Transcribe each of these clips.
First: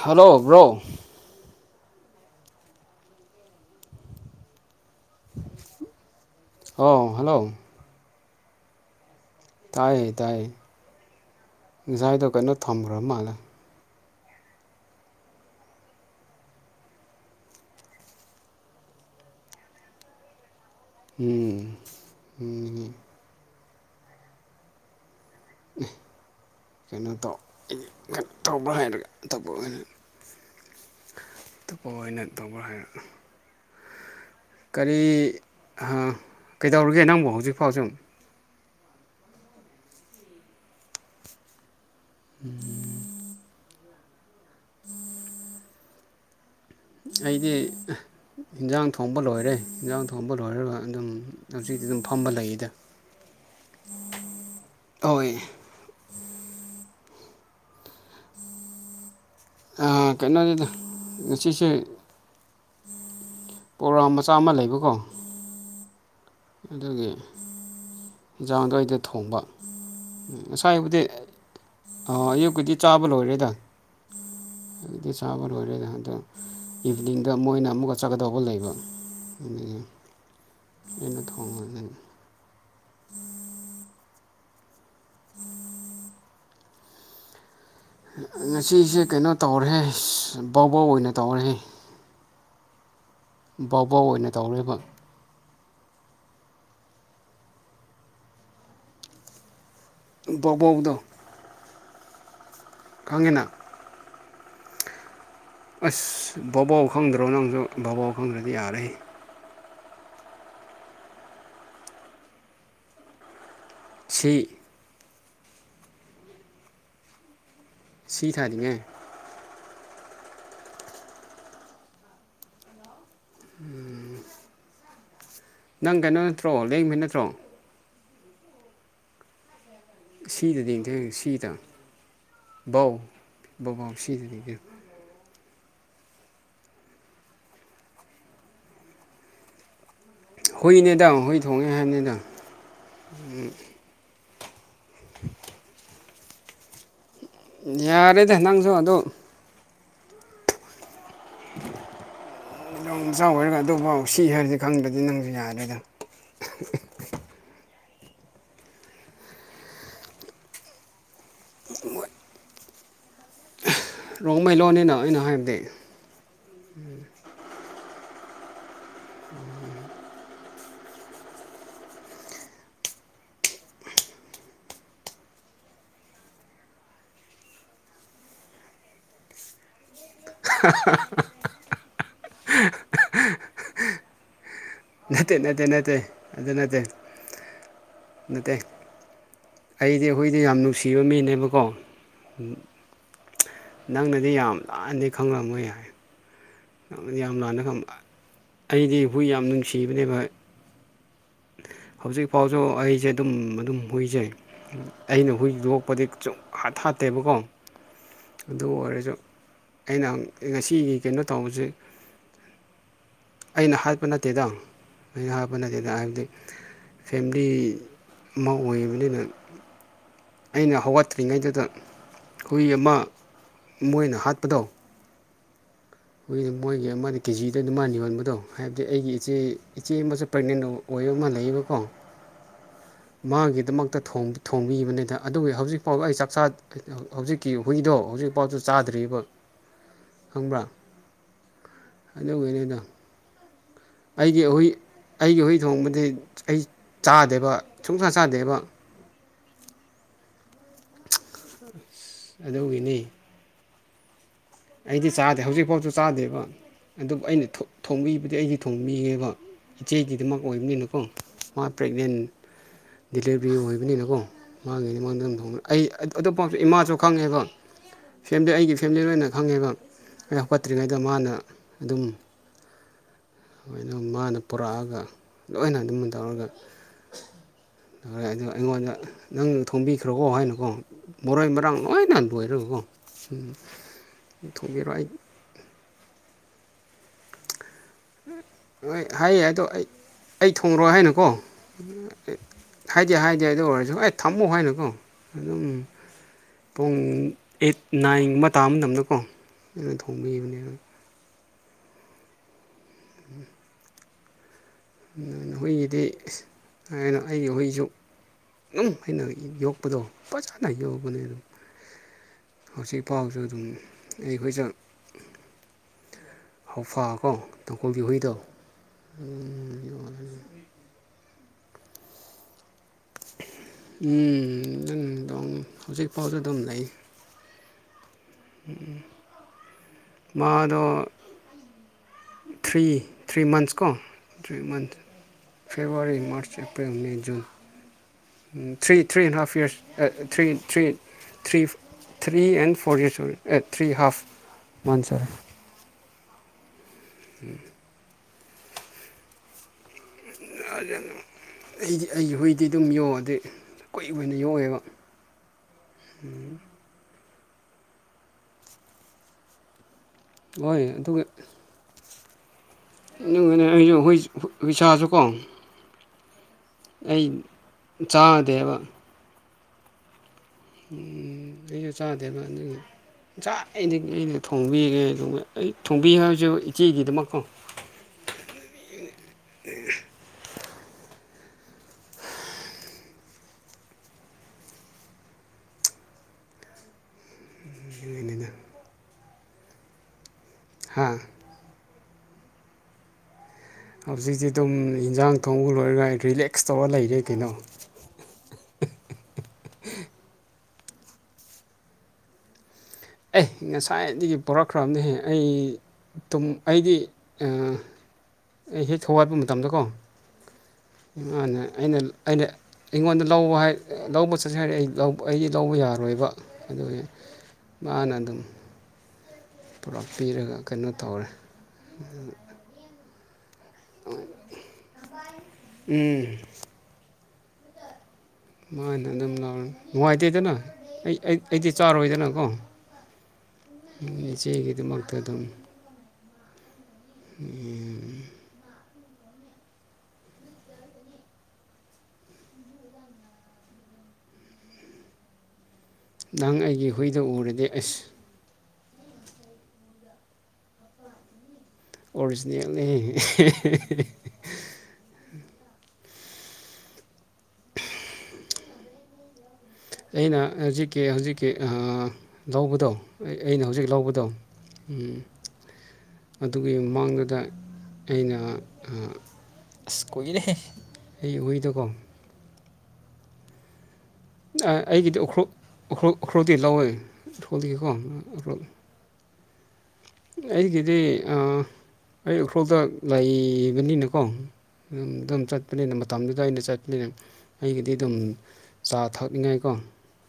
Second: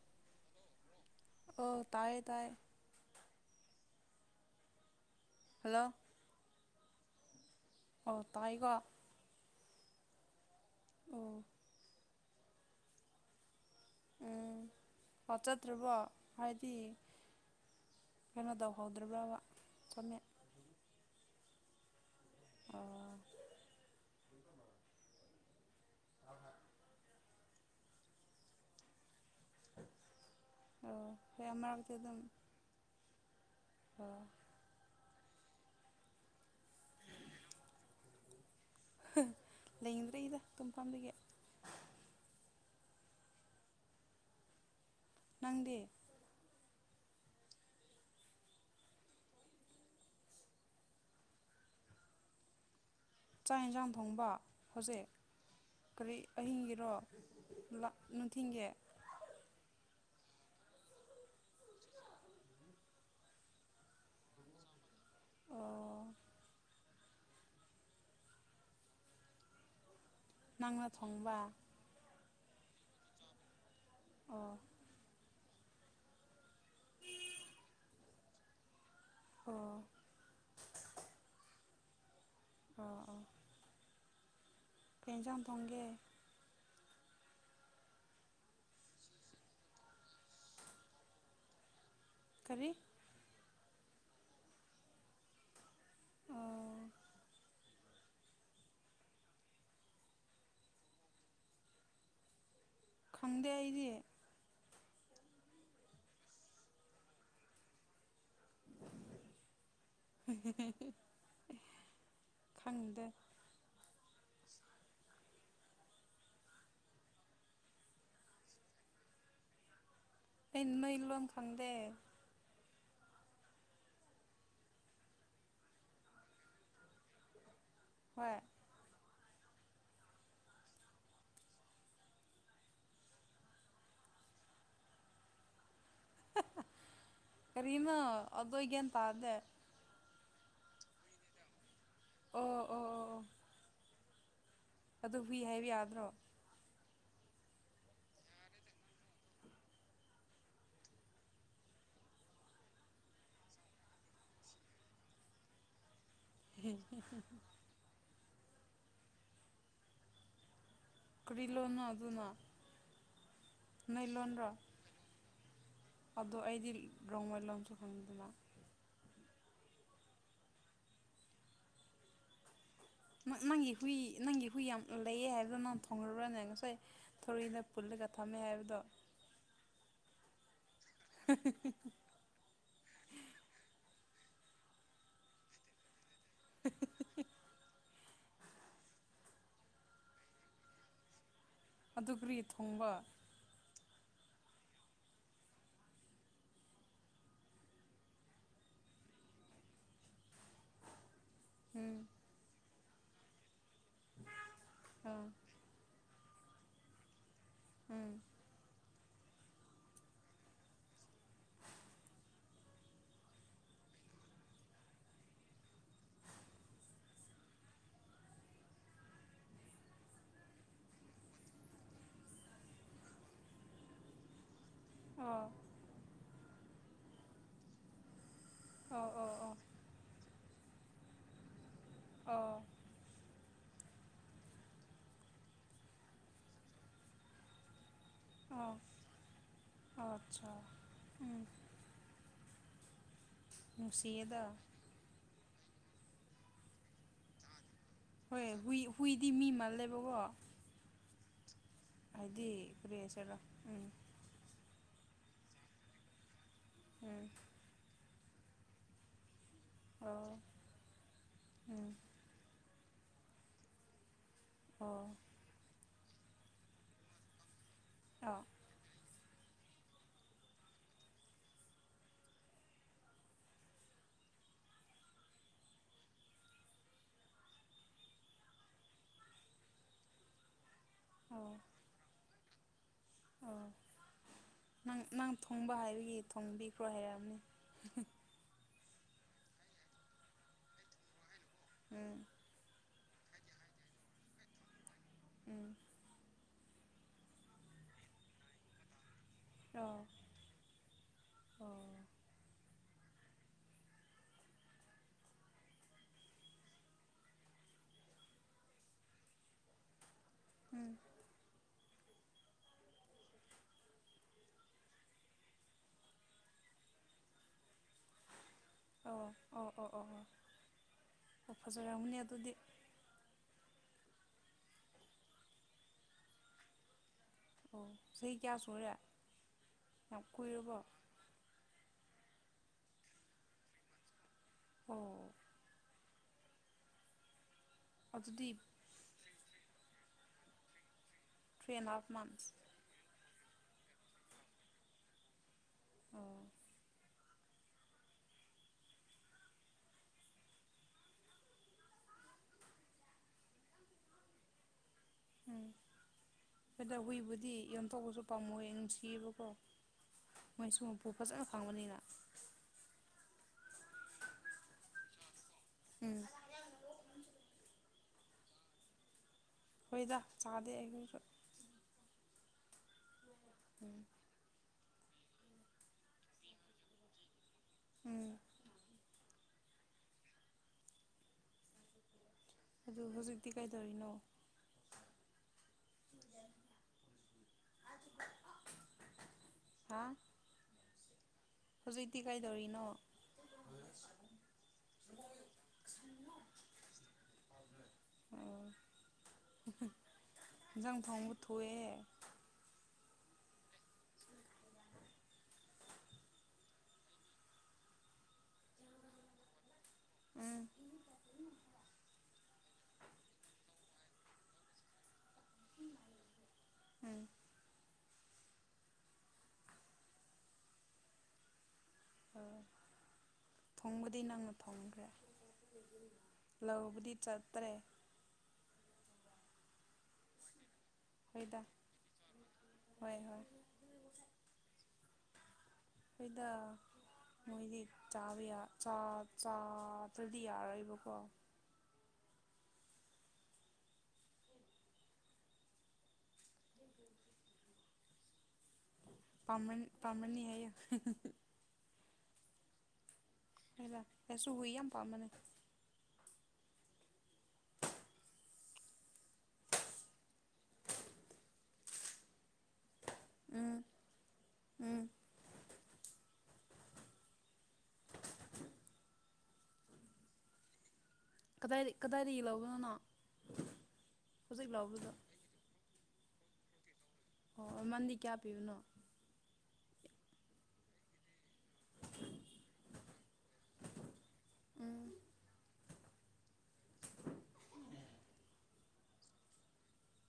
hello bro ꯑꯣ ꯇꯌꯦ ꯇꯌꯦ ꯍꯜꯂꯣ ꯑ ꯍꯜꯂꯣ ꯑ ꯇꯥꯏꯒ ꯇꯥꯏꯌꯦ ꯇꯥꯏꯌꯦ ꯎꯝ ꯉꯖꯥꯏꯗꯣ ꯀꯩꯅꯣ ꯊꯝꯈ꯭ꯔ ꯃꯥꯜꯂꯦ ꯎꯝ ꯐꯆꯠꯇ꯭ꯔꯕꯣ ꯍꯥꯏꯗꯤ ꯀꯩꯅꯣ ꯇꯧꯍꯧꯗ꯭ꯔꯕ꯭ꯔꯕ ꯆꯨꯝꯃꯦ ꯎꯝ ꯎꯝ ꯑꯣ ꯀꯩꯅꯣ ꯇꯧ ꯇꯧꯕ꯭ꯔꯥ ꯍꯥꯏꯔꯒ ꯑꯇꯣꯞꯄ ꯑꯣꯏꯅ ꯑꯣ ꯍꯣꯏ ꯇꯇꯣꯞꯄ ꯑꯃꯔꯛꯇꯤ ꯑꯗꯨꯝ ꯑꯣꯏꯅ ꯇꯧꯕ꯭ꯔꯥ ꯍꯥꯏꯔ ꯑꯣ ꯀꯔꯤ ꯀꯩꯗꯧꯔꯒꯦ ꯅꯪꯕꯨ ꯍꯧꯖꯤꯛꯐꯥꯎꯖ ꯂꯩꯗ꯭ꯔꯦꯗ ꯇꯨꯡꯐꯝꯗꯒꯤꯗꯒꯤ [inaudible] ꯎ [unintelligible] ꯎꯝ [unintelligible] ꯅꯪꯗꯤꯦ ꯑꯩꯗꯤ ꯏꯟꯖꯥꯡ ꯊꯣꯡꯕ ꯂꯣꯏꯔꯦ ꯌꯦꯟꯖꯥꯡ ꯊꯣꯡꯕ ꯂꯣꯏꯔꯒ ꯑꯗꯨꯝ ꯍꯧꯖꯤꯛ ꯁꯤꯗꯤ ꯑꯗꯨꯝ ꯐꯝꯕ ꯂꯩꯌꯦꯗ ꯆꯥꯛ ꯌꯦꯟꯁꯥꯡ ꯊꯣꯡꯕ ꯍꯧꯖꯤꯛ ꯍꯣꯏ ꯀꯔꯤ ꯑꯍꯤꯡꯒꯤꯔꯣ ꯂ ꯅꯊꯤꯟꯒꯤ ꯀꯩꯅꯣꯁꯤꯗ ꯉꯁꯤꯁꯦ ꯄ꯭ꯔꯣꯒꯒꯥ꯭ꯔꯥꯝ ꯃꯆꯥ ꯑꯃ ꯂꯩꯕꯀꯣꯌ ꯑꯣ ꯑꯗꯨꯒꯤꯟꯖꯥꯡꯒꯩꯗ ꯊꯣꯡꯕ ꯅꯪꯅ ꯉꯁꯥꯏꯕꯨꯗꯤ ꯊꯣꯡꯕ ꯑꯌꯨꯛꯀꯤꯨꯗꯤ ꯆꯥꯕ ꯂꯣꯏꯔꯦꯗ ꯑꯣ ꯑꯗꯨꯗꯤ ꯆꯕꯍꯨꯜꯂꯂ ꯂꯣꯏꯔꯦ ꯑꯗꯣ ꯏꯚꯅꯤꯡꯗ ꯃꯣꯏꯅ ꯑꯃꯨꯛꯀ ꯆꯠꯀꯗꯧꯕ ꯂꯩꯕ ꯑꯣ ꯑ ꯑꯗꯨ [unintelligible] ꯑꯣ ꯎꯝ [unintelligible] ꯀꯦꯖꯝ ꯊꯣꯡꯒꯦ ꯉꯁꯤꯁꯦ ꯀꯩꯅꯣ ꯇꯧꯔꯦ ꯕꯕꯣꯛ ꯑꯣꯏꯅ ꯇꯧꯔꯦ ꯇꯔꯤ ꯕꯥꯥꯎꯕꯥꯎ ꯑꯣꯏꯅ ꯇꯧꯔꯤꯕ ꯑꯣ ꯕꯕꯣꯛꯗ ꯈꯪꯗꯦ ꯑꯩꯗꯤ ꯑꯁ ꯕꯕꯥꯎ ꯈꯪꯗ꯭ꯔꯣ ꯅꯪꯁꯨ ꯕꯕꯥꯎ ꯈꯪꯗ꯭ꯔꯗꯤ ꯌꯥꯔꯦ ꯈꯪꯗꯦ ꯁꯤ ꯁꯤ ꯊꯥꯔꯤ ꯉꯏ ꯑꯩ ꯅꯣꯏ ꯂꯣꯟꯝ ꯈꯪꯗꯦ ꯎꯝ ꯅꯪ ꯀꯩꯅꯣ ꯅꯠꯇ꯭ꯔꯣ ꯂꯦꯡꯕ ꯅꯠꯇ꯭ꯔꯣ ꯍꯣꯏ ꯁꯤꯗꯗꯤꯊꯦꯡ ꯁꯤꯗ ꯕꯧ ꯕꯧꯕꯥꯎ ꯁꯤꯖꯔꯤꯗ ꯀꯔꯤꯅꯣ ꯑꯗꯨꯗꯒꯦꯟ ꯇꯥꯗꯦ ꯍꯨꯏꯅꯦꯗꯪ ꯍꯨꯏ ꯊꯣꯡꯉꯦ ꯍꯥꯏꯕꯅꯤꯗꯪ ꯑꯣ ꯑꯣ ꯑꯣ ꯑꯣ ꯎ ꯑꯗꯨ ꯍꯨꯏ ꯍꯥꯏꯕ ꯌꯥꯗ꯭ꯔꯣ ꯌꯥꯔꯦꯗ ꯅ ꯅꯪꯁꯨ ꯑꯗꯣ ꯌ ꯆꯥꯎꯋꯔꯒ ꯑꯗꯨꯐꯥꯎ ꯁꯤ ꯍꯥꯏꯔꯗꯤ ꯈꯪꯗ꯭ꯔꯗꯤ ꯅꯪꯁꯨ ꯌꯥꯔꯣꯏꯗ ꯍꯝ ꯀꯔꯤ ꯂꯣꯅ ꯑꯗꯨꯅ ꯅꯣꯏ ꯂꯣꯟ꯭ꯔ ꯔꯣꯡꯃꯩꯂꯣꯟꯅꯤꯅ ꯑꯩꯅ ꯍꯥꯏꯕꯗꯤ ꯑꯗꯨꯗ ꯑꯩꯗꯤ ꯔꯣꯡꯃꯣꯏ ꯂꯣꯟ ꯆ ꯐꯝꯗ ꯎꯝ ꯅꯪꯒꯤ ꯍꯨꯏ ꯅꯪꯒꯤ ꯍꯨꯏ ꯌꯥꯝ ꯂꯩꯑ ꯍꯥꯏꯕꯗꯅ ꯅꯪ ꯊꯣꯡꯉꯔꯨꯔꯅꯦ ꯉꯁꯥꯏ ꯊꯣꯔꯅ ꯄꯨꯜꯂ ꯆ ꯊꯝꯃꯦ ꯍꯥꯏꯔꯗꯣ [unintelligible] [unintelligible] [unintelligible] ꯅꯠꯇꯦ ꯅꯠꯇꯦ ꯅꯠꯇꯦ ꯑꯗꯨ ꯅꯠꯇꯦ ꯅꯠꯇꯦ ꯑꯩꯗꯤ ꯑꯩꯈꯣꯏꯗꯤ ꯌꯥꯝ ꯅꯨꯡꯁꯤꯕ ꯃꯤꯅꯦꯕ ꯑꯗꯨꯔꯤ ꯊꯣꯡꯕ ꯅꯪꯅꯗꯤ ꯌꯥꯝ ꯂꯥꯅꯗꯤ ꯈꯪꯂꯝꯝꯃꯣꯏ ꯍꯥꯏꯏ ꯌꯥꯝ ꯂꯥꯟꯅ ꯑꯩꯗꯤ ꯍꯨꯏ ꯌꯥꯝ ꯅꯨꯡꯁꯤꯕꯅꯦꯕ ꯎꯝ ꯍꯧꯖꯤꯛ ꯐꯥꯎꯁꯨ ꯑꯩꯁꯦ ꯑꯗꯨꯝ ꯑꯗꯨꯝ ꯍꯨꯏꯖꯩ ꯑꯥ ꯑꯩꯅ ꯍꯨꯏꯗꯣꯛꯄꯗꯤ ꯑꯨꯝ ꯍꯥꯠ ꯊꯥꯠꯇꯦꯕꯀꯣ ꯎꯝ ꯑꯗꯨ ꯑꯣꯏꯔꯁꯨ ꯑꯩꯅ ꯉꯁꯤꯒꯤ ꯀꯩꯅꯣ ꯇꯧꯕꯁꯦ ꯑꯩꯅ ꯍꯥꯠꯄ ꯅꯠꯇꯦꯗ ꯑꯩꯅ ꯍꯥꯠꯄ ꯅꯠꯇꯦꯗ ꯍꯥꯏꯕꯗꯤ ꯐꯦꯂꯤ ꯑꯃ ꯑꯣꯏꯌꯦꯕꯅꯤꯅ ꯑꯩꯅ ꯍꯧꯒꯠꯇ꯭ꯔꯤꯉꯩꯗꯨꯗ ꯍꯨꯏ ꯑꯃ ꯃꯣꯏꯅ ꯍꯥꯠꯄꯗꯣ ꯑꯥ ꯑꯩꯈꯣꯏ ꯃꯣꯏꯒꯤ ꯑꯃꯗ ꯀꯦꯖꯤꯗ ꯑꯗꯨꯃꯅ ꯌꯣꯟꯕꯗꯣ ꯍꯥꯏꯕꯗꯤ ꯑꯣ ꯑꯩꯒꯤ ꯑꯣ ꯏꯆꯦ ꯑꯣ ꯏꯆꯦ ꯑꯃꯁꯨ ꯄ꯭ꯔꯦꯒꯅꯦꯟ ꯑꯣꯏ ꯑꯗꯨ ꯑꯃ ꯂꯩꯌꯦꯕꯀꯣ ꯑꯣ ꯃꯥꯒꯤꯗꯃꯛꯇ ꯊꯣꯡꯕꯤꯕꯅꯤꯗ ꯑꯗꯨꯒꯤ ꯍꯧꯖꯤꯛꯐꯥꯎ ꯑꯩ ꯆꯥꯛ ꯆꯥ ꯍꯧꯖꯤꯛꯀꯤ ꯍꯨꯣꯏꯒꯤꯗꯣ ꯍꯧꯖꯤꯛꯐꯥꯎꯗ ꯑꯣ ꯆꯥꯗ꯭ꯔꯤꯕ ꯑꯣ ꯑꯠꯆꯥ ꯈꯪꯕ꯭ꯔꯥ ꯎꯝ ꯑꯗꯨ ꯅ ꯅꯨꯡꯁꯤꯌꯦꯗ ꯑꯩꯒꯤ ꯍꯨꯏ ꯑꯩꯒꯤ ꯍꯨꯏ ꯊꯣꯡꯕꯗꯤ ꯑꯩ ꯆꯥꯗꯦꯕ ꯁꯨꯡꯆꯥ ꯍꯣꯏ ꯆꯥꯗꯦꯕ ꯍꯨꯏ ꯍꯨꯏꯗꯤ ꯃꯤ ꯃꯥꯜꯂꯦꯕꯀꯣ ꯍꯥꯏꯗꯤ ꯀ ꯑꯗꯨꯒꯤꯅꯤ ꯍꯥꯏꯁꯔꯣ ꯎꯝ ꯑꯩꯗꯤ ꯆꯥꯗꯦ ꯍꯧꯖꯤꯛꯐꯥꯎꯁꯨ ꯆꯥꯗꯦꯕ ꯑꯗꯨꯕꯨ ꯎꯝ ꯑꯩꯅ ꯊꯣꯡꯕꯤꯕꯗꯤ ꯑꯩꯗꯤ ꯊꯣꯡꯕꯤꯉꯦꯕ ꯑꯣ ꯏꯆꯦꯒꯤꯗꯃꯛ ꯑꯣꯏꯕꯅꯤꯅꯀꯣ ꯃꯥ ꯎꯝ ꯄ꯭ꯔꯦꯒꯅꯦꯟ ꯗꯤꯂꯤꯚꯔꯤ ꯑꯣꯏꯕꯅꯤꯅꯀꯣ ꯃꯥꯒꯤꯅꯤ ꯑꯣ ꯃꯥꯡꯗ ꯑꯗꯨꯝ ꯊ ꯑꯩ ꯑꯇꯣꯞꯄꯁꯨ ꯏꯃꯥꯁꯨ ꯈꯪꯉꯦꯕ ꯑ ꯐꯦꯂꯤ ꯑꯩꯒꯤ ꯐꯦꯂꯤ ꯂꯣꯏꯅ ꯐꯪꯉꯦꯕ ꯑꯩ ꯍꯧꯀꯠꯇ꯭ꯔꯤꯉꯩꯗ ꯃꯥꯅ ꯑꯗꯨꯝ ꯑꯗꯨꯣꯏꯅ ꯃꯥꯅ ꯄꯨꯔꯛꯑꯒ ꯂꯣꯏꯅ ꯑꯗꯨꯝ ꯇꯧꯔꯒ ꯑꯗ ꯑꯩꯉꯣꯟꯗ ꯅꯪ ꯊꯣꯡꯝꯕꯤꯈ꯭ꯔꯣꯀꯣ ꯍꯥꯏꯅꯨꯀꯣ ꯃꯔꯣꯏ ꯑꯣ ꯃꯔꯥꯡ ꯂꯣꯏꯅ ꯂꯣꯏꯔꯒꯀꯣ ꯎꯝ ꯑꯣ ꯅꯪ ꯅꯪ ꯊꯣꯡꯕ ꯍꯥꯏꯕꯒꯤ ꯊꯣꯡꯕꯤꯈ꯭ꯔꯣ ꯍꯥꯏꯔꯛꯑꯝꯅꯦ ꯍꯣꯏ ꯍꯥꯏꯌꯦ ꯑꯗꯣ ꯑꯩ ꯑꯩ ꯊꯣꯡꯉꯣꯏ ꯍꯥꯏꯅꯨꯀꯣ ꯎꯝ ꯍꯥꯏꯗꯤꯦ ꯍꯥꯏꯗꯦ ꯑꯗꯨ ꯑꯣꯏꯔꯁꯨ ꯑꯩ ꯊꯝꯃꯣ ꯍꯥꯏꯅꯀꯣ ꯑꯗꯨꯝ ꯎꯝ ꯄꯨꯡ ꯑꯩꯠ ꯅꯥꯏꯟꯒꯨꯝꯕ ꯇꯥꯕ ꯃꯇꯝꯗꯀꯣ ꯑꯩꯅ ꯑꯣ ꯊꯣꯡꯕꯤꯈꯤꯕꯅꯦ ꯑꯣ ꯎꯝ ꯑꯗꯨ ꯍꯨꯏꯒꯤꯗꯤ ꯀꯩꯅꯣ ꯑꯩꯒꯤ ꯍꯨꯏꯁꯨ ꯑꯗꯨꯝ ꯑꯩꯅ ꯌꯣꯛꯄꯗꯣ ꯐꯖꯅ ꯎꯝ ꯌꯣꯛꯕꯅꯦ ꯑꯗꯨꯝ ꯍꯧꯖꯤꯛ ꯐꯥꯎꯁꯨ ꯑꯗꯨꯝ ꯑꯩꯈꯣꯏꯁ ꯍꯥꯎꯐꯀꯣ ꯇꯣꯡꯀꯣꯜ ꯕꯍꯨꯏꯗꯣ ꯑꯣ ꯑꯣ ꯑꯣ ꯑꯣ ꯑꯣ ꯑꯣ ꯐꯖꯔꯅꯤ ꯑꯗꯨꯗꯤ ꯎꯝ ꯅꯪ ꯑꯗꯨꯝ ꯍꯧꯖꯤꯛꯐꯥꯎꯁꯨ ꯑꯗꯨꯝ ꯂꯩ ꯑꯣ ꯁꯤ ꯀꯌꯥ ꯁꯨꯔꯦ ꯌꯥꯝ ꯀꯨꯏꯔꯕꯣ ꯃꯥꯗꯣ ꯊ꯭ꯔꯤ ꯊ꯭ꯔꯤ ꯃꯟꯊꯁ ꯀꯣ ꯊ꯭ꯔꯤ ꯃꯟꯊꯁ ꯑꯣ ꯐꯦꯕ꯭ꯔꯋꯥꯔꯤ ꯃꯥꯔꯆ ꯑꯦꯄ꯭ꯔꯤꯜ ꯃꯦ ꯨꯟ ꯑꯗꯨꯗꯤ three three and half years three three three and half three months and four the A three half ꯃꯟ ꯁꯔ ꯑꯣ ꯎꯝ ꯑꯩꯗꯤ ꯑꯩꯒꯤ ꯍꯨꯏꯗꯤ ꯑꯗꯨꯝ ꯌꯣꯛꯑꯣꯗꯩ ꯀꯨꯏꯕ ꯑꯣꯏꯅ ꯌꯣꯛꯑꯦꯕ ꯎꯝ ꯑꯣꯏꯗ ꯍꯨꯏꯕꯨꯗꯤ ꯌꯣꯝꯊꯣꯛꯄꯁꯨ ꯄꯥꯝꯃꯣꯏ ꯅꯨꯡꯁꯤꯌꯦꯕꯀꯣ ꯃꯣꯏꯁꯨ ꯍꯣꯏ ꯃꯄꯨ ꯑꯗꯨꯒ ꯐꯖꯅ ꯐꯪꯕꯅꯤꯅ ꯑꯩꯁꯨ ꯍ ꯍ ꯁꯥꯁꯨ ꯀꯣ ꯎꯝ ꯑꯩ ꯆꯥꯗꯦꯕ ꯍꯣꯏꯗ ꯆꯥꯗ ꯑꯩ ꯏ ꯏ ꯊꯣꯡ ꯊꯣꯡꯕꯤꯒꯦ ꯑꯩ ꯊꯣꯡꯕꯤ ꯍꯥꯏꯕꯁꯨ ꯏꯆꯦꯒꯤꯗꯃꯛꯀꯣ ꯎꯝ [unintelligible] ꯑꯗꯨ ꯍꯧꯖꯤꯛꯇꯤ ꯀꯩꯗꯧꯔꯤꯅꯣ ꯍꯥ ꯍꯥꯥ ꯍꯧꯖꯤꯛꯇꯤ ꯀꯩꯗꯧꯔꯤꯅꯣ ꯍꯧꯖꯤꯛꯇꯤ ꯑꯗꯨꯝ ꯏꯟꯖꯥꯡ ꯀꯥꯡꯣꯡꯕꯨ ꯂꯣꯏꯔꯒ ꯔꯤꯂꯦꯛꯁ ꯇꯧꯔ ꯂꯩꯔꯦ ꯀꯩꯅꯣ ꯖꯪ ꯊꯥꯎꯕꯨ ꯊꯣꯛꯣꯛꯑꯦ ꯑꯦ ꯉꯁꯥꯏꯗꯒꯤ ꯄꯔꯛꯈ꯭ꯔꯕꯅꯦꯍꯦ ꯑꯩ ꯑꯩꯗꯤ ꯑꯩ ꯍꯦꯛ ꯍꯋꯥꯠꯄ ꯃꯇꯝꯗꯀꯣ ꯎꯝ ꯏꯃꯥꯅ ꯑꯩꯅ ꯑꯩꯅ ꯑꯩꯉꯣꯟꯗ ꯂꯧꯕ ꯂꯧꯕ ꯆꯠꯁꯤ ꯍꯥꯏꯔꯦ ꯑꯩ ꯑꯩꯗꯤ ꯂꯧꯕ ꯌꯥꯔꯣꯏꯕ ꯑꯗꯨ ꯎꯝ ꯃꯥꯅ ꯑꯗꯨꯝ ꯄꯨꯔꯥ ꯄꯤꯔꯒ ꯀꯩꯅꯣ ꯇꯧꯔꯦ ꯑꯣ ꯊꯣꯡꯕꯗꯤ ꯅꯪꯅ ꯊꯣꯡꯈ꯭ꯔꯦ ꯎꯝ ꯂꯧꯕꯨꯗꯤ ꯆꯠꯇ꯭ꯔꯦ ꯃꯥ ꯑꯗꯨꯝ ꯂ ꯅꯨꯡꯉꯥꯏꯇꯗꯅꯣ ꯑꯩ ꯍꯣꯏꯗ ꯑꯩꯗꯤ ꯆꯥꯔꯣꯏꯗꯅꯀꯣ ꯍꯣꯏ ꯍꯣꯏ ꯏꯆꯦꯒꯤꯗꯨꯃꯛ ꯑꯗꯨ ꯑꯗꯨꯝ ꯍꯈꯣꯏꯗ ꯃꯣꯏꯗꯤ ꯆꯥꯕꯌꯥ ꯆ ꯆꯥꯠꯇꯗꯤ ꯌꯥꯔꯣꯏꯕꯀꯣ ꯅꯪ ꯑꯩꯒꯤ ꯍꯨꯏꯗ ꯎꯔꯗꯤ ꯑꯁ ꯄꯃ ꯄꯥꯃꯅꯤ ꯍꯥꯏ ꯑꯣꯔꯤꯖꯤꯅꯦꯜꯅꯦ ꯍꯗ ꯑꯦꯁꯨ ꯍ ꯌꯥꯝ ꯄꯥ ꯃ ꯑꯩꯅ ꯍꯧꯖꯤꯛꯀꯤ ꯍꯧꯖꯤꯛꯀꯤ ꯂꯧꯕꯗꯣ ꯑꯩꯅ ꯎꯝ ꯍꯧꯖꯤꯛ ꯂꯧꯕꯗꯣ ꯎꯝ ꯑꯗꯨꯒꯤ ꯃꯃꯥꯡꯗꯨꯗ ꯑꯩꯅ ꯑ ꯀꯣꯏꯅꯦ ꯀꯗꯥꯏ ꯀꯗꯥꯏꯗꯒꯤ ꯂꯧꯕꯅꯣꯅꯥ ꯑꯩꯒꯤꯗꯤ ꯎꯈ꯭ꯔꯨꯈꯜ ꯎꯈ꯭ꯔꯨꯜꯗꯤ ꯂꯧꯋꯦ ꯑꯣ ꯎꯈ꯭ꯔꯣꯜꯗꯒꯤꯀꯣ ꯃꯃꯟꯗꯤ ꯀꯌꯥ ꯎꯈ꯭ꯔꯨꯜ ꯄꯤꯕꯅꯣ ꯑꯩꯒꯤꯗꯤ ꯑꯩ ꯎꯈ꯭ꯔꯨꯜꯗ ꯂꯩꯕꯅꯤꯅꯀꯣ ꯑꯗꯨꯝ ꯎꯝ ꯑꯗꯨꯝ ꯆꯠꯄꯅꯤꯅ ꯃꯇꯝꯗꯨꯗ ꯑꯩꯅ ꯆꯠꯄꯅꯤꯅ ꯑꯩꯒꯤꯗꯤ ꯑꯗꯨꯝ ꯆꯥ ꯊꯛꯅꯤꯡꯉꯥꯏꯀꯣ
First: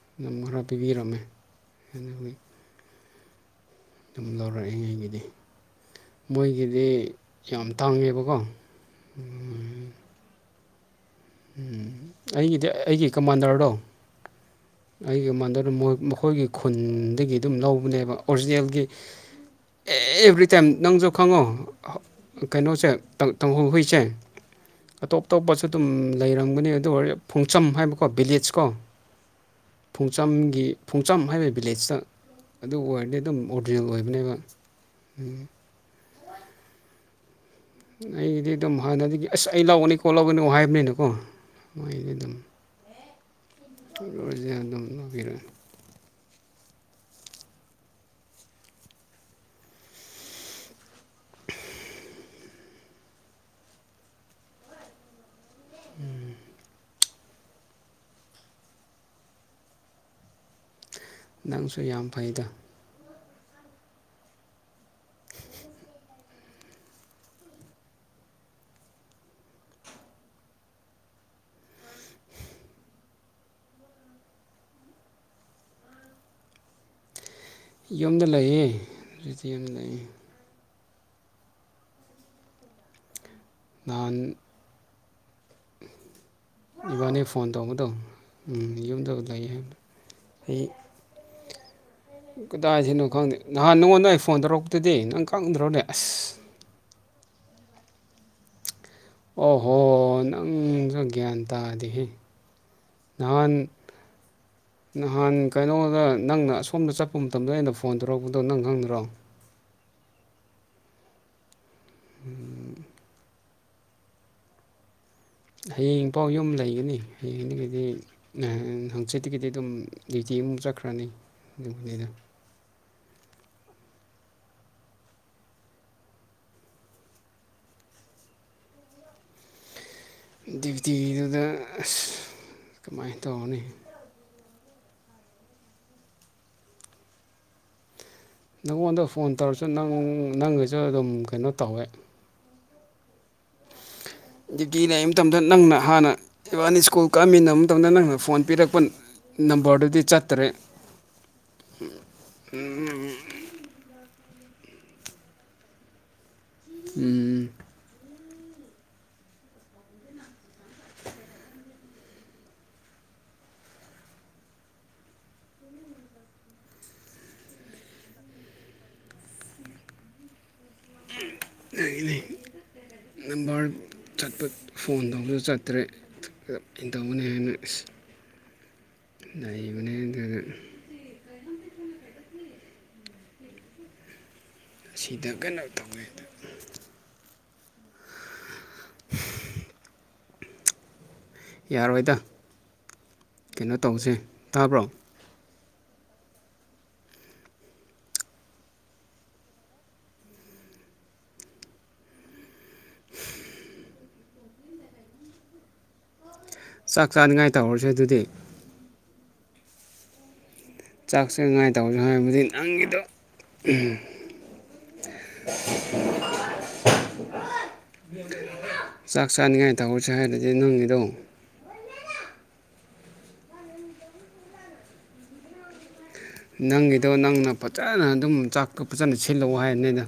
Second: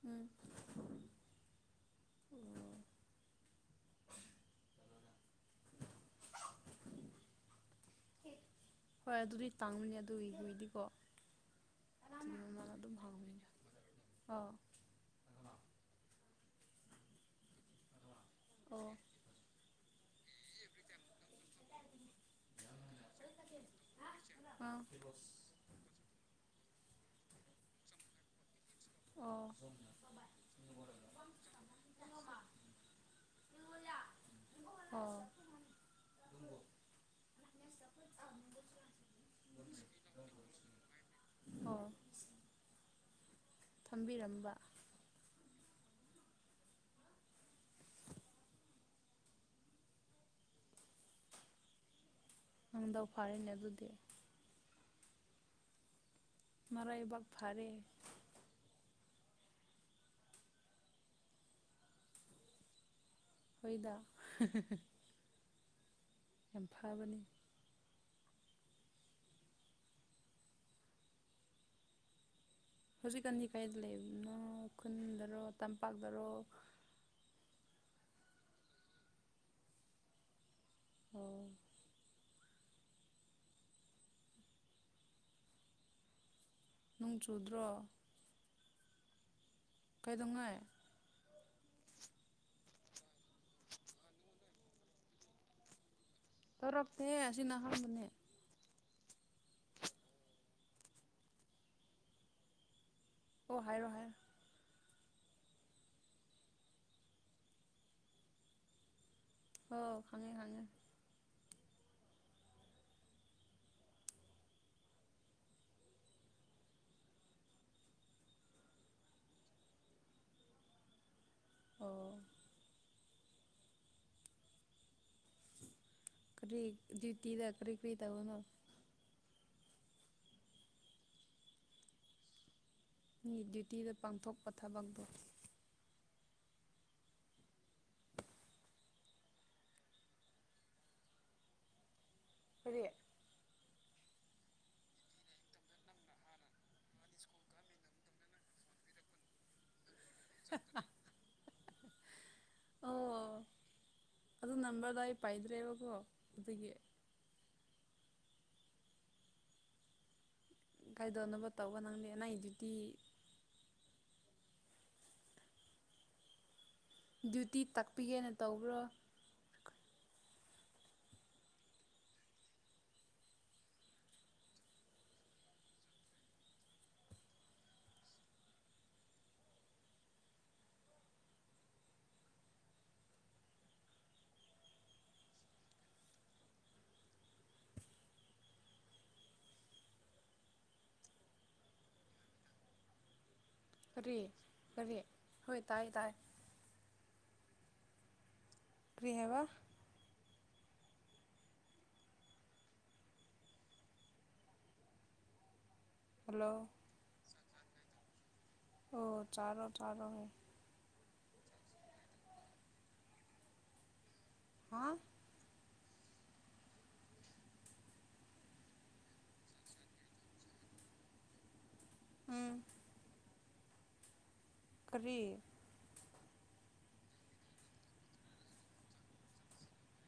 ꯎꯝ ꯑꯗꯨꯝ ꯈꯔ ꯄꯤꯕꯤꯔꯝꯃꯦ ꯑꯣ ꯑꯗꯨꯝ ꯂꯧꯔꯛꯑꯦ ꯑꯩꯒꯤꯗꯤ ꯃꯣꯏꯒꯤꯗꯤ ꯌꯥꯝ ꯇꯥꯡꯉꯦꯕꯀꯣ ꯍꯣꯏ ꯑꯗꯨꯗꯤ ꯇꯥꯡꯕꯅꯦ ꯑꯗꯨꯏꯒꯤꯗꯤꯀꯣ ꯑꯩꯒꯤꯗꯤ ꯑꯩꯒꯤ ꯍꯥꯡꯕꯅꯤꯗ ꯀꯃꯥꯟꯗꯔꯗꯣ ꯑꯥ ꯑꯩꯒꯤ ꯃꯥꯟꯗ ꯃꯈꯣꯏꯒꯤ ꯈꯨꯟꯗꯒꯤ ꯑꯗꯨꯝ ꯂꯧꯕꯅꯦꯕ ꯑꯣꯔꯤꯖꯤꯅꯦꯜꯒꯤ ꯑꯣ ꯑꯦꯕ꯭ꯔꯤꯇꯥꯏꯝ ꯅꯪꯁꯨ ꯈꯪꯉꯣ ꯀꯩꯅꯣꯁꯦ ꯇꯍꯧ ꯍꯨꯏꯁꯦ ꯑꯥ ꯑꯇꯣꯞ ꯑꯇꯣꯞꯄꯁꯨ ꯑꯗꯨꯝ ꯂꯩꯔꯝ ꯑꯗꯨ ꯐꯣꯡꯆꯝ ꯍꯥꯏꯕꯀꯣ ꯚꯤꯂꯦꯖ ꯀꯣ ꯑꯣ ꯐꯣꯡꯆꯝꯒꯤ ꯐꯣꯡꯆꯝ ꯍꯥꯏꯕ ꯚꯤꯂꯦꯖꯇ ꯑꯗꯨ ꯑꯣꯏꯔꯗꯤ ꯑꯗꯨꯝ ꯑꯣꯔꯤꯖꯤꯅꯦꯜ ꯑꯣꯏꯕꯅꯦꯕ ꯑꯣ ꯎꯝ ꯑꯩꯒꯤꯗꯤ ꯑꯗꯨꯝ ꯍꯥꯟꯅꯗꯒꯤ ꯑꯁ ꯑꯩ ꯂꯧꯒꯅꯤꯀꯣ ꯂꯧꯒꯅꯨ ꯍꯥꯏꯕꯅꯤꯅꯀꯣ ꯑꯣ ꯍꯣꯏꯅꯦ ꯑꯗꯨꯝ ꯊꯝꯕꯤꯔꯝꯕ ꯑꯣꯔꯤꯖꯤꯅꯦꯜꯗꯣ ꯑꯗꯨꯒꯤ ꯅꯪꯗꯣ ꯐꯥꯔꯅꯦ ꯑꯗꯨꯗꯤ ꯎꯝ ꯃꯔꯥꯏꯕꯥꯛ ꯐꯔꯦ ꯅꯪꯁꯨ ꯌꯥꯝ ꯐꯩꯗ ꯍꯣꯏꯗꯥ ꯌꯥꯝ ꯐꯕꯅꯤ ꯍꯧꯖꯤꯛꯀꯟꯗꯤ ꯀꯥꯏꯗ ꯂꯩꯕꯅꯣ ꯈꯨꯟꯗꯔꯣ ꯇꯝꯄꯥꯛꯇꯔꯣ ꯌꯨꯝꯗ ꯂꯩꯌꯦ ꯍꯧꯖꯤꯛꯇꯤ ꯌꯨꯝꯗ ꯂꯩꯌꯦ ꯑꯣ ꯅꯍꯥꯟ ꯅꯣꯡ ꯏꯕꯥꯅꯤ ꯐꯣꯟ ꯆꯨꯗ꯭ꯔꯣ ꯇꯧꯕꯧꯕꯗꯣ ꯎꯝ ꯌꯨꯝꯗ ꯂꯩꯌꯦ ꯍꯥꯏ ꯀꯩꯗꯧꯉꯩ ꯀꯗꯥꯏꯁꯤꯅꯣ ꯈꯪꯗꯦ ꯅꯍꯥꯟ ꯅꯉꯣꯟꯗ ꯑꯩ ꯐꯣꯟ ꯇꯧꯔꯛꯄꯗꯤ ꯅꯪ ꯈꯪꯗ꯭ꯔꯣꯅꯦ ꯑꯁ ꯇꯧꯔꯛꯇꯤꯌꯦ ꯑꯁꯤꯅ ꯑꯍꯥꯟꯕꯅꯦ ꯑꯣꯍꯣ ꯅꯪꯁꯨ ꯒ꯭ꯌꯥꯟ ꯇꯥꯗꯤꯍꯦ ꯑꯣ ꯍꯥꯏꯔꯣ ꯍꯥꯏꯔꯣ ꯅꯍꯥꯟ ꯀꯩꯅꯣꯗ ꯅꯪꯅ ꯑꯁꯣꯝꯗ ꯆꯠꯄ ꯃꯇꯝꯗ ꯑꯩꯅ ꯐꯣꯟ ꯇꯧꯔꯛꯄꯗꯣ ꯅꯪ ꯈꯪꯗ꯭ꯔꯣ ꯍꯥꯎ ꯈꯪꯉꯦ ꯈꯪꯉꯦ ꯎꯝ ꯍꯌꯦꯡ ꯄꯥꯎ ꯌꯨꯝ ꯂꯩꯒꯅꯤ ꯍꯌꯦꯡꯗꯒꯤꯗꯤ ꯍꯪꯆꯤꯠꯇꯒꯤꯗꯤ ꯑꯗꯨꯝ ꯗ꯭ꯌꯨꯇꯤ ꯆꯠꯈ꯭ꯔꯥꯅꯤ ꯑꯣ ꯑꯗꯨꯒꯤꯅꯤꯗ ꯀꯔꯤ ꯗ꯭ꯌꯨꯇꯤꯗ ꯀꯔꯤ ꯀꯔꯤ ꯇꯧꯕꯅꯣ ꯗ꯭ꯌꯨꯇꯤꯗ ꯃꯤ ꯗ꯭ꯌꯨꯇꯤꯗ ꯄꯥꯡꯊꯣꯛꯄ ꯊꯥꯕꯛꯇꯣ ꯅꯪꯉꯣꯟꯗ ꯐꯣꯟ ꯇꯧꯔꯁꯨ ꯅꯪ ꯅꯪꯒꯁꯨ ꯑꯗꯨꯝ ꯀꯩꯅꯣ ꯇꯧꯋꯦ ꯀꯔꯤ [unintelligible] ꯗ꯭ꯌꯨꯇꯤ ꯂꯩꯕ ꯃꯇꯝꯗ ꯅꯪꯅ ꯍꯥꯟꯅ ꯏꯕꯥꯟ ꯁ꯭ꯀꯨꯜ ꯀꯛꯃꯤꯟꯅꯕ ꯃꯇꯝꯗ ꯅꯪꯅ ꯐꯣꯟ ꯄꯤꯔꯛꯄ ꯅꯝꯕꯝꯕꯔꯗꯨꯗꯤ ꯆꯠꯇ꯭ꯔꯦ ꯑꯗ ꯅꯝꯕꯔꯗꯣ ꯑꯩ ꯄꯥꯢꯗ꯭ꯔꯦꯕ ꯀꯣ ꯎꯝ ꯈꯥꯏꯗꯧꯅꯕ ꯇꯧꯕ ꯅꯪꯒꯤ ꯗ꯭ꯌꯨꯇꯤ ꯗ꯭ꯌꯨꯇꯤ ꯇꯥꯛꯄꯤꯒꯦꯅ ꯇꯧꯕ꯭ꯔꯣ ꯑꯣꯏ ꯅꯝꯕꯔ ꯆꯠꯄ ꯐꯣꯟ ꯇꯧꯕꯗꯨ ꯆꯠꯇ꯭ꯔꯦ ꯏꯩꯅ ꯇꯧꯅꯤ ꯍꯥꯏꯅ ꯑ ꯕꯅꯦ ꯑꯗꯨ ꯑꯁꯤꯗ ꯀꯟꯅꯣ ꯊꯧꯉꯩꯗ [unintelligible] ꯌꯥꯔꯣꯏꯗ ꯀꯩꯅꯣ ꯇꯧꯁꯦ ꯇꯥꯕ꯭ꯔꯣ ꯍꯇꯥꯥꯏ ꯇꯥꯏ ꯀ꯭ꯔꯤꯍꯕ ꯍꯜꯂꯣ ꯆꯥꯛ ꯆꯥꯅꯤꯡꯉꯥꯏ ꯇꯧꯍꯔꯁꯦ ꯑꯗꯨꯗꯤ ꯑꯣ ꯇꯔꯣ ꯇꯔꯣꯉ ꯆꯥꯛꯁꯦꯉꯥꯏ ꯇꯧꯁꯦ ꯍꯥꯏꯕꯗꯤ ꯅꯪꯒꯤꯗꯣ ꯍꯥ [unintelligible] ꯆꯥꯛ ꯆꯥꯅꯤꯡꯉꯥꯏ ꯇꯧꯍꯧꯁꯦ ꯍꯥꯏꯔꯗꯤ ꯅꯪꯒꯤꯗꯣ ꯎꯝ ꯀꯔꯤ ꯅꯪꯒꯤꯗꯣ ꯅꯪꯅ ꯐꯖꯅ ꯑꯗꯨꯝ ꯆꯥꯛꯀ ꯐꯖꯅ ꯁꯤꯜꯂꯛꯑꯣ ꯍꯥꯏꯅꯤꯗ